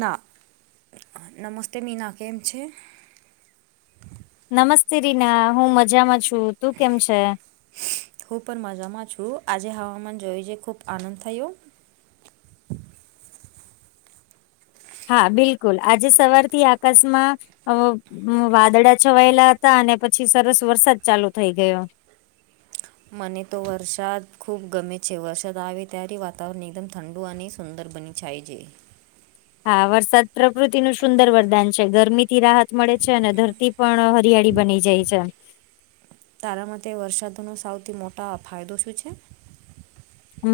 ના નમસ્તે મીના કેમ છે? નમસ્તે રીના હું મજામાં છું તું કેમ છે? હું પણ મજામાં છું આજે હવામાન [unintelligible] ખુબ આનંદ થયુ. હા બિલકુલ આજે સવાર થી આકાશમાં [unintelligible] વાદળા છવાયેલા હતા અને પછી સરસ વરસાદ ચાલુ થઈ ગયો. મને તો વરસાદ ખૂબ ગમે છે વરસાદ આવે ત્યારે વાતાવરણ એકદમ ઠંડુ અને સુંદર [unintelligible] [unintelligible] હા વરસાદ પ્રકૃતિનું સુંદર વરદાન છે ગરમી થી રાહત મળે છે અને ધરતી પણ હરિયાળી બની જાય છે. તારા માટે વરસાદ નો [unintelligible] મોટા ફાયદો શું છે?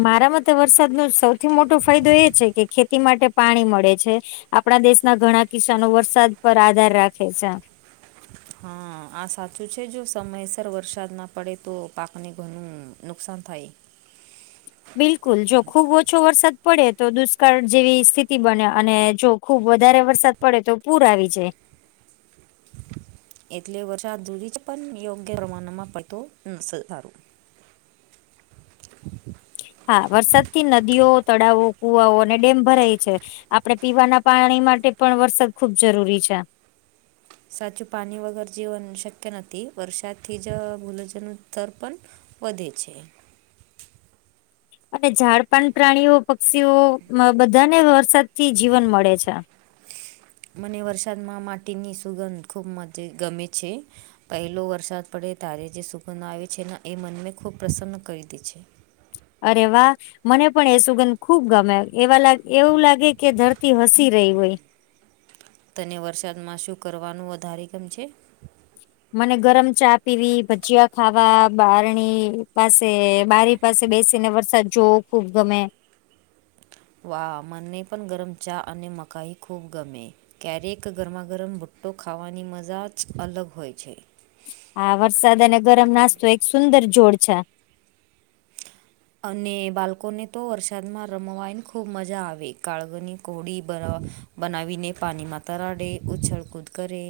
મારા [unintelligible] વરસાદનો સૌથી મોટો ફાયદો એ છે કે ખેતી માટે પાણી મળે છે. આપણા દેશના ઘણા કિસાનો વરસાદ પર આધાર રાખે છે. હા આ સાચું છે જો સમયસર વરસાદ ના પડે તો પાકને ઘણું નુકસાન થાય. બિલકુલ જો ખુબ ઓછો વરસાદ પડે તો દુષ્કાળ જેવી સ્થિતિ બને અને જો ખુબ વધારે વરસાદ પડે તો પૂર આવી જાય. એટલે વરસાદ [unintelligible] [inaudible] હા વરસાદ થી નદીઓ તળાવો કુવાઓ અને ડેમ ભરાય છે આપડે પીવાના પાણી માટે પણ વરસાદ ખુબ જરૂરી છે. સાચું પાની વગર જીવન શક્ય નથી વરસાદથી જ [unintelligible] સ્તર પન વધે છે. અને [unintelligible] પ્રાણીઓ પક્ષીઓ મ બધાને વરસાદ થી જીવન મળે છે. મને વરસાદમાં માટીની સુગંધ ખૂબ મજ ગમે છે. પહેલો વરસાદ પડે [unintelligible] જે સુંગન આવે છે ન એ મનને ખૂબ પ્રસન્ન કરી દે છે. અરે વા. મને પણ એ સુગંધ ખુબ ગમે એવા લાગે એવું લાગે કે ધરતી હસી રહી હોય. તને વરસાદમાં શું કરવાનું વધારે ગમ છે? મને ગરમ ચા પીવી ભજીયા ખાવા બારણી પાસે બારી પાસે બેસીને વરસાદ જોવો ખુબ ગમે. વાહ મને પન ગરમ ચા અને મકાઈ ખૂબ ગમે. ક્યારેક ગરમા ગરમ ભુટ્ટો ખાવાની મજા જ અલગ હોય છે. હા વરસાદ અને ગરમ નાસ્તો એક સુંદર જોડ છે. અને બાલકોને તો વરસાદમાં રમવાએન ખુબ મજા આવે [unintelligible] બનાવીને પાનીમાં તરાડે ઉછળ કૂદ કરે.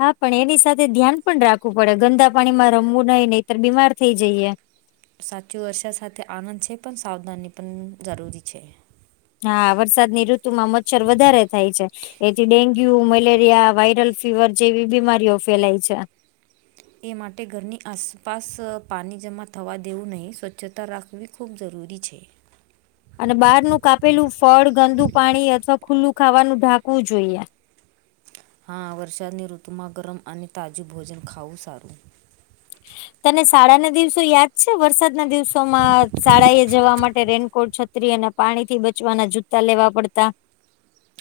હા પણ એની સાથે ધ્યાન પણ રાખવું પડે ગંદા પાણીમાં રમવું નહી નહીતર બીમાર થેઇ જઈએ. સાચું વર્ષા સાથે આનંદ છે પણ સાવધાની પણ જરૂરી છે હા વરસાદની ઋતુમાં મચ્છર વધારે થાય છે એથી ડેન્ગ્યુ મલેરિયા વાયરલ ફીવર જેવી બીમારીઓ ફેલાય છે. એ માટે ઘરની આસપાસ પાણી જમા થવા દેવું નહીં સ્વચ્છતા રાખ વી ખૂબ જરૂરી છે અને બહારનુ કાપેલું ફળ ગંદુ પાણી અથવા ખુલ્લું ખાવાનું ઢાંકવું જોઈએ. હા વરસાદની ઋતુમાં ગરમ અને તાજું ભોજન ખાવું સારું. તને શાળાના દિવસો યાદ છે વરસાદના દિવસોમાં શાળા એ જવા માટે રેનકોટ છતા ત્રી અને પાણીથી બચવાના જૂતા લેવા પડતા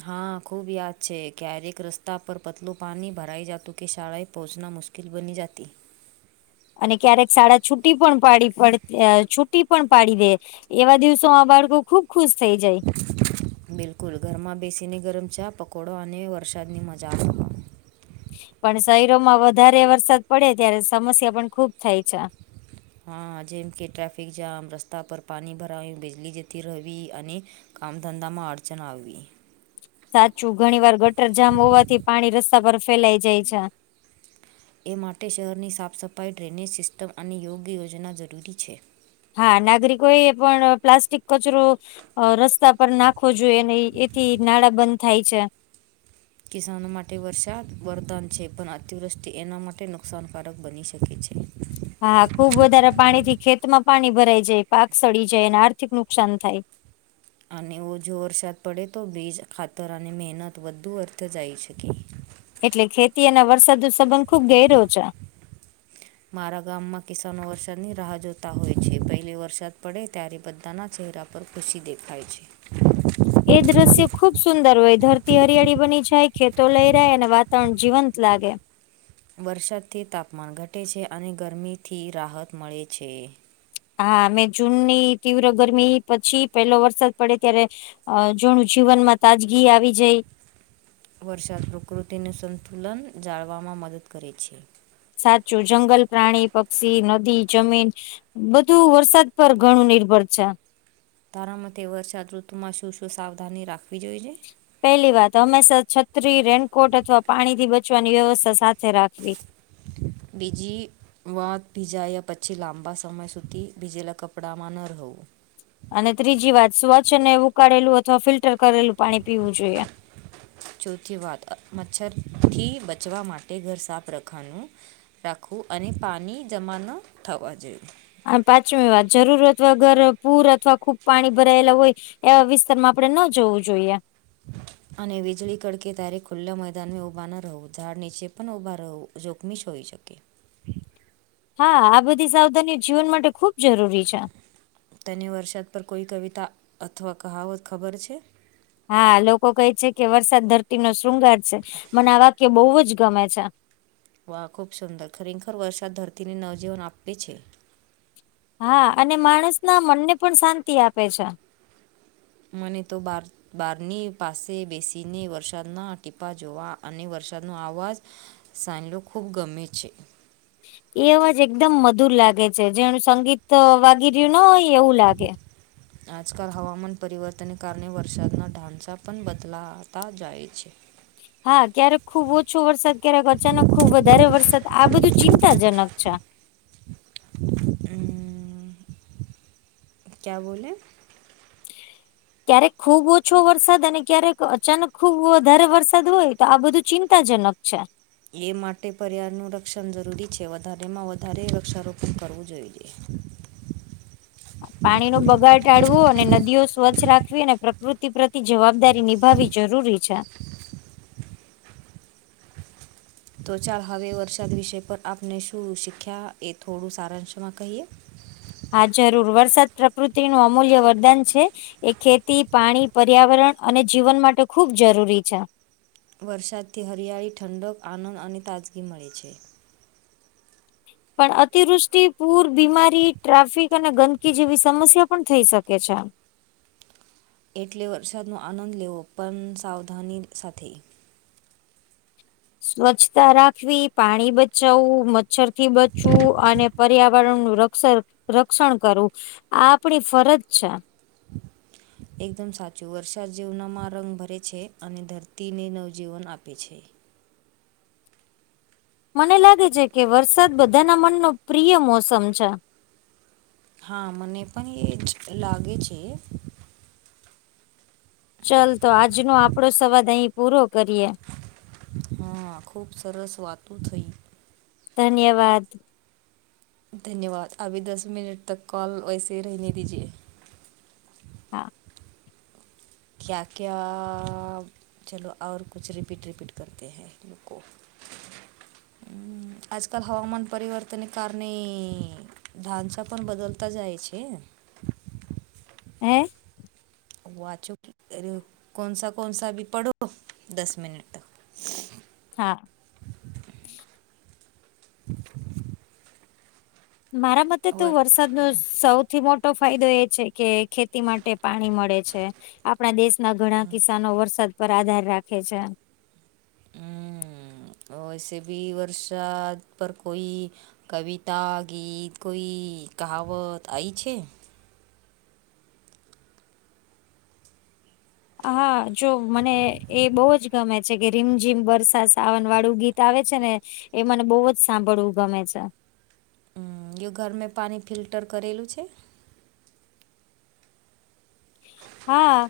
હા ખુબ યાદ છે ક્યારેક રસ્તા પર પતલું પાણી ભરાઈ જતું કે શાળાએ પહોંચના મુશ્કેલ કિલ બની જાતિ અને ક્યારેક સાડા છુટી પણ પાડી પડતી છું ટી પણ પાડી દે એવા દિવસોમાં બાળકો ખુબ ખુશ થઈ જાય બિલકુલ ઘરમાં બેસીને ગરમ ચા પકોડો અને વરસાદની મજા આવે પણ શહેરોમાં વધારે વરસાદ પડે ત્યારે સમસ્યા પણ ખુબ થાય છે. હા જેમ કે ટ્રાફિક જામ રસ્તા પર પાણી ભરાયું બિજલી જતી રેવી અને કામ ધંધામાં અડચણ આવવી સાચું ઘણી વાર ગટર જામ હોવાથી પાણી રસ્તા પર ફેલાય જાય છે એ માટે શહેરની સાફ સફાઈ ડ્રેનેજ સિસ્ટમ અને યોગ્ય યોજના જરૂરી છે હા નાગરિકો એ પણ પ્લાસ્ટિક કચરો અ રસ્તા પર નાખો જોઈએ નઈ એથી નાળા બંધ થાય છે કિસાનો માટે વરસાદ વરદાન છે પણ અતિવૃષ્ટિ એના માટે નુકસાનકારક બની શકે છે હા હા ખુબ વધારે પાણીથી ખેતમાં પાણી ભરાઈ જાય પાક સડી જાય અને આર્થિક નુકસાન થાય અને ઓછો વરસાદ પડે તો બીજ ખાતર અને મહેનત વધુ અર્થ જાય શકે એટલે ખેતી અને વરસાદુ સંબંધ ખુબ ઘેરો છે. મારા ગામમાં કિસાનો વરસાદની રાહ જોતા હોય છે પહેલે વરસાદ પડે ત્યારે બધાના ચહેરા પર ખુશી દેખાય છે. એ દ્રશ્ય ખુબ સુંદર હોય ધરતી હરિયાળી બની જાય ખેતો લઈરાય અને વાતાવરણ જીવંત લાગે વરસાદથી તાપમાન ઘટે છે અને ગરમીથી રાહત મળે છે. હા અમે જૂનની તીવ્ર ગરમી પછી પેલો વરસાદ પડે ત્યારે અ જોણું જીવનમાં તાજગી આવી જાય વરસાદ પ્રકૃતિનું સંતુલન જાળવવામાં મદદ કરે સાચું જંગલ પ્રાણી પક્ષી નદી જમીન બધું વરસાદ પર ઘણું નિર્ભર છે. તાર મતે વરષાદ ઋતુમાં શું શું સાવધાની રાખવી જોઈએ? પેલી વાત હંમેશા છત્રી રેનકોટ અથવા પાણી થી બચવાની વ્યવસ્થા સાથે રાખવી બીજી વાત ભીજાયા પછી લાંબા સમય સુધી ભીજેલા કપડાંમાં ન રહવું અને ત્રીજી વાત સ્વચ્છ ને ઉકાળેલું અથવા ફિલ્ટર કરેલું પાણી પીવું જોઈએ ચોથી વાત મચ્છર થી બચવા માટે ઘર સાફ રખવાનું રાખવું અને પાણી જમા ન થવા જોઈએ અને પાંચમી વાત જરૂરત વગર પૂર અથવા ખુબ પાણી ભરાયેલા હોય એવા વિસ્તારમાં આપણેે ન જવું જોઈએ અને વીજળી કડકે તારે ખુલ્લા મેદાનમાં ઊભા ન રહેવું ઝાડ નીચે પણ ઊભા રહેવું જોખમીશ હોઈ શકે હા આ બધી સાવધાનીઓ જીવન માટે ખુબ જરૂરી છે તને વરસાદ પર કોઈ કવિતા અથવા કહાવત ખબર છે. હા આ લોકો કહે છે કે વરસાદ ધરતીનો શ્રૃંગાર છે મને આ વાક્ય બોવ જ ગમે છે. વાહ ખૂબ સુંદર ખરેખર વરસાદ ધરતીને નવજીવન આપે છે. હા અને માણસના મનને પણ શાંતિ આપે છે. મને તો બાર બારની પાસે બેસીને વરસાદના ટીપા જોવા અને વરસાદનો અવાજ સાન્લો ખૂબ ગમે છે. એ અવાજ એકદમ મધુર લાગે છે જેનું સંગીત વાગી રહ્યું ન હોય એવું લાગે. આજકાલ હવામાન પરિવર્તનને કારણે વરસાદના ઢાંચસા પણ બદલાતા જાય છે. હા ક્યારેક ખુબ ઓછો વરસાદ, ક્યારેક અચાનક ખુબ વધારે વરસાદ આ બધું ચિંતાજનક છે. હમમ. ક્યા બોલે? ક્યારેક ખુબ ઓછો વરસાદ અને ક્યારેક અચાનક ખુબ વધારે વરસાદ હોય તો આ બધું ચીં ચિંતાજનક છે. એ માટે પર્યાવરણ નું રક્ષણ જરૂરી છે વધારેમાં વધારે વૃક્ષારોપણ કરવું જોઈએ. પાણીનો બગાડ ટાળવો અને નદીઓ સ્વચ્છ રાખવી અને પ્રકૃતિ પ્રતયે જવાબદારી નિભાવી. જરૂરી છે. તો ચાલ હવે વરસાદ વિષય પર આપને શું શીખ્યા એ થોડું સારાંશમાં કહીએ. હા જરૂર વરસાદ પ્રકૃતિનું અમૂલ્ય વરદાન છે. એ ખેતી, પાણી, પર્યાવરણ અને જીવન માટે ખૂબ જરૂરી છે. વરસાદથી હરિયાળી, ઠંડક, આનંદ અને તાજગી મળે છે. પણ અતિવૃષ્ટિ, પૂર, બીમારી, ટ્રાફિક અને ગંદકી જેવી સમસ્યા પણ થઈ શકે છે. એટલે વરસાદનો આનંદ લેવો પણ સાવધાની સાથે. સ્વરછતા રાખવી, પાણી બચાવવું, મચ્છ થી બચવું અને પર્યાવરણનું રક્ષણ રક્ષણ કરવું આ આપણી ફરજ છે. એકદમ સાચું વર્ષા જીવનામાં રંગ ભરે છે અને ધરતીને નવજીવન આપે છે. મને લાગે છે વરસાદ બધાના મનનો પ્રિય મોસમ છે. હા મને પણ એ જ લાગે છે. ચાલ તો આજનો આપડો સવાદ અહી પૂરો કરીએ. હા ખુબ સરસ વાતો થઈ. ધન્યવાદ. ધન્યવાદ. અભી દસ મિનટ તક કોલ વૈસે હી રેહને દીજએ. હા. ક્યા ક્યા ચલો ઓર કુછ રિપીટ રિપીટ કરતે હૈ રૂકો. [inaudible] હમમ આજકાલ હવામાન પરિવર્તન કારણે ઢાંચા પણ બદલ તા જાય છે. હે વાચો અરે કોનસા કોનસા અભી પઢો દસ મિનટ હા. [inaudible] મારા મતે તો વર વરસાદ સૌથી મોટો ફાયદો તો એ છે કે ખેતી માટે પાણી મળે છે. આપણા દેશ ના ઘણા કિસાનો વરસાદ પર આધાર રાખે છે. હમ વૈસે ભી વર્ષાદ પર કોઈ, કવિતા ગીત કોઈ કહાવત આઈ છે? હા જો મને એ બહુ જ ગમે છે કે રીમઝીમ બરસા સાવન વાળું ગીત આવે છે ને, એ મને બહુ જ સાંભળવું ગમે છે. એ ઘરમે પણી ફિલ્ટર કરેલું છે, હા,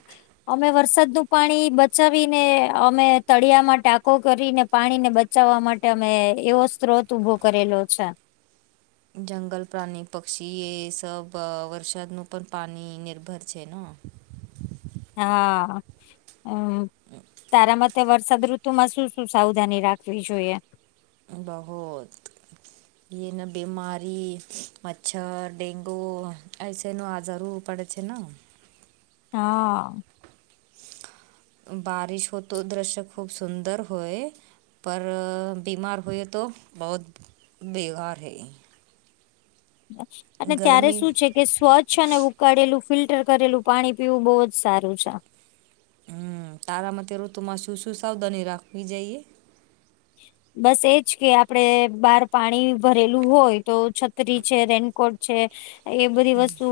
અમે વરસાદનું પાણી બચાવીને અમે તળિયામાં ટાકો કરીને, પાણીને બચાવવા માટે અમે એવો સ્ત્રોત ઉભો કરેલો છે. જંગલ પ્રાણી પક્ષી એ સબ વરસાદનું પણ પાણી નિર્ભર છે ન, હા હમ તારા મતે વરસાદ ઋતુ, ટૂંક માં શું શું સાવધાની રાખવી જોઈએ? બહોત, જે નને બીમારી મચ્છર ડેન્ગુ એઐસે ન આઝારું, પડે છે ન, હા, બારિશ હો તો દ્રશ્ય ખૂબ સુંદર હોય. પર બીમાર હોય તો બહત બેકાર હ [unintelligible] એ અને ત્યારે ગરમી શું છે. કે સ્વચ્છ અને ઉકાળેલું ફિલ્ટર કરેલું પાણી પીવું બહુ જ સારું છે. હમ તારા મતે ઋતુમાં શું શું સાવધાની રાખવી જઈએ? બસ એજ કે આપડે બહાર પાણી ભરેલું હોય તો, છત્રી છે રેનકોટ છે એ બધી વસ્તુ,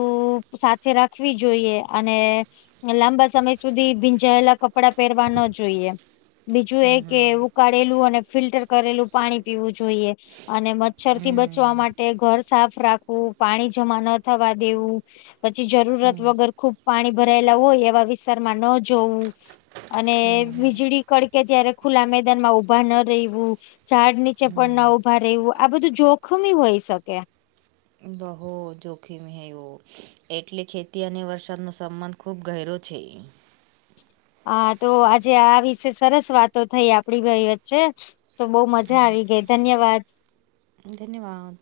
સાથે રાખવી જોઈએ અને, લાંબા સમય સુધી ભીંજાયેલા કપડાં પહેરવા ના જોઈએ, બીજું એકે ઉકાળેલું અને ફિલ્ટર કરેલું પાણી પીવું જોઈએ, અને મચ્છર થી બચવા માટે ઘર સાફ રાખવું પાણી જમા ન થવા દેવું, પછી જરૂરત વગર ખુબ પાણી ભરાયેલા હોય એવા વિસ્તારમાં ન જોવું, અને વીજળી કડકે ત્યારે ખુલ્લા મેદાનમાં ઉભા, ઉભા ના રેવું ઝાડ નીચે પણ ના ઉભા રહેવું આ બધું જોખમી હોય શકે બહુ જોખીમ હે વો એટલે ખેતી અને વરસાદનો સબંધ, ખૂબ ગહેરો છે. હા તો આજે આ વિશે સરસ વાતો થઈ આપડી બેઈ વચ્ચે, તો બહુ મજા આવી ગઈ ધન્યવાદ. ધન્યવાદ.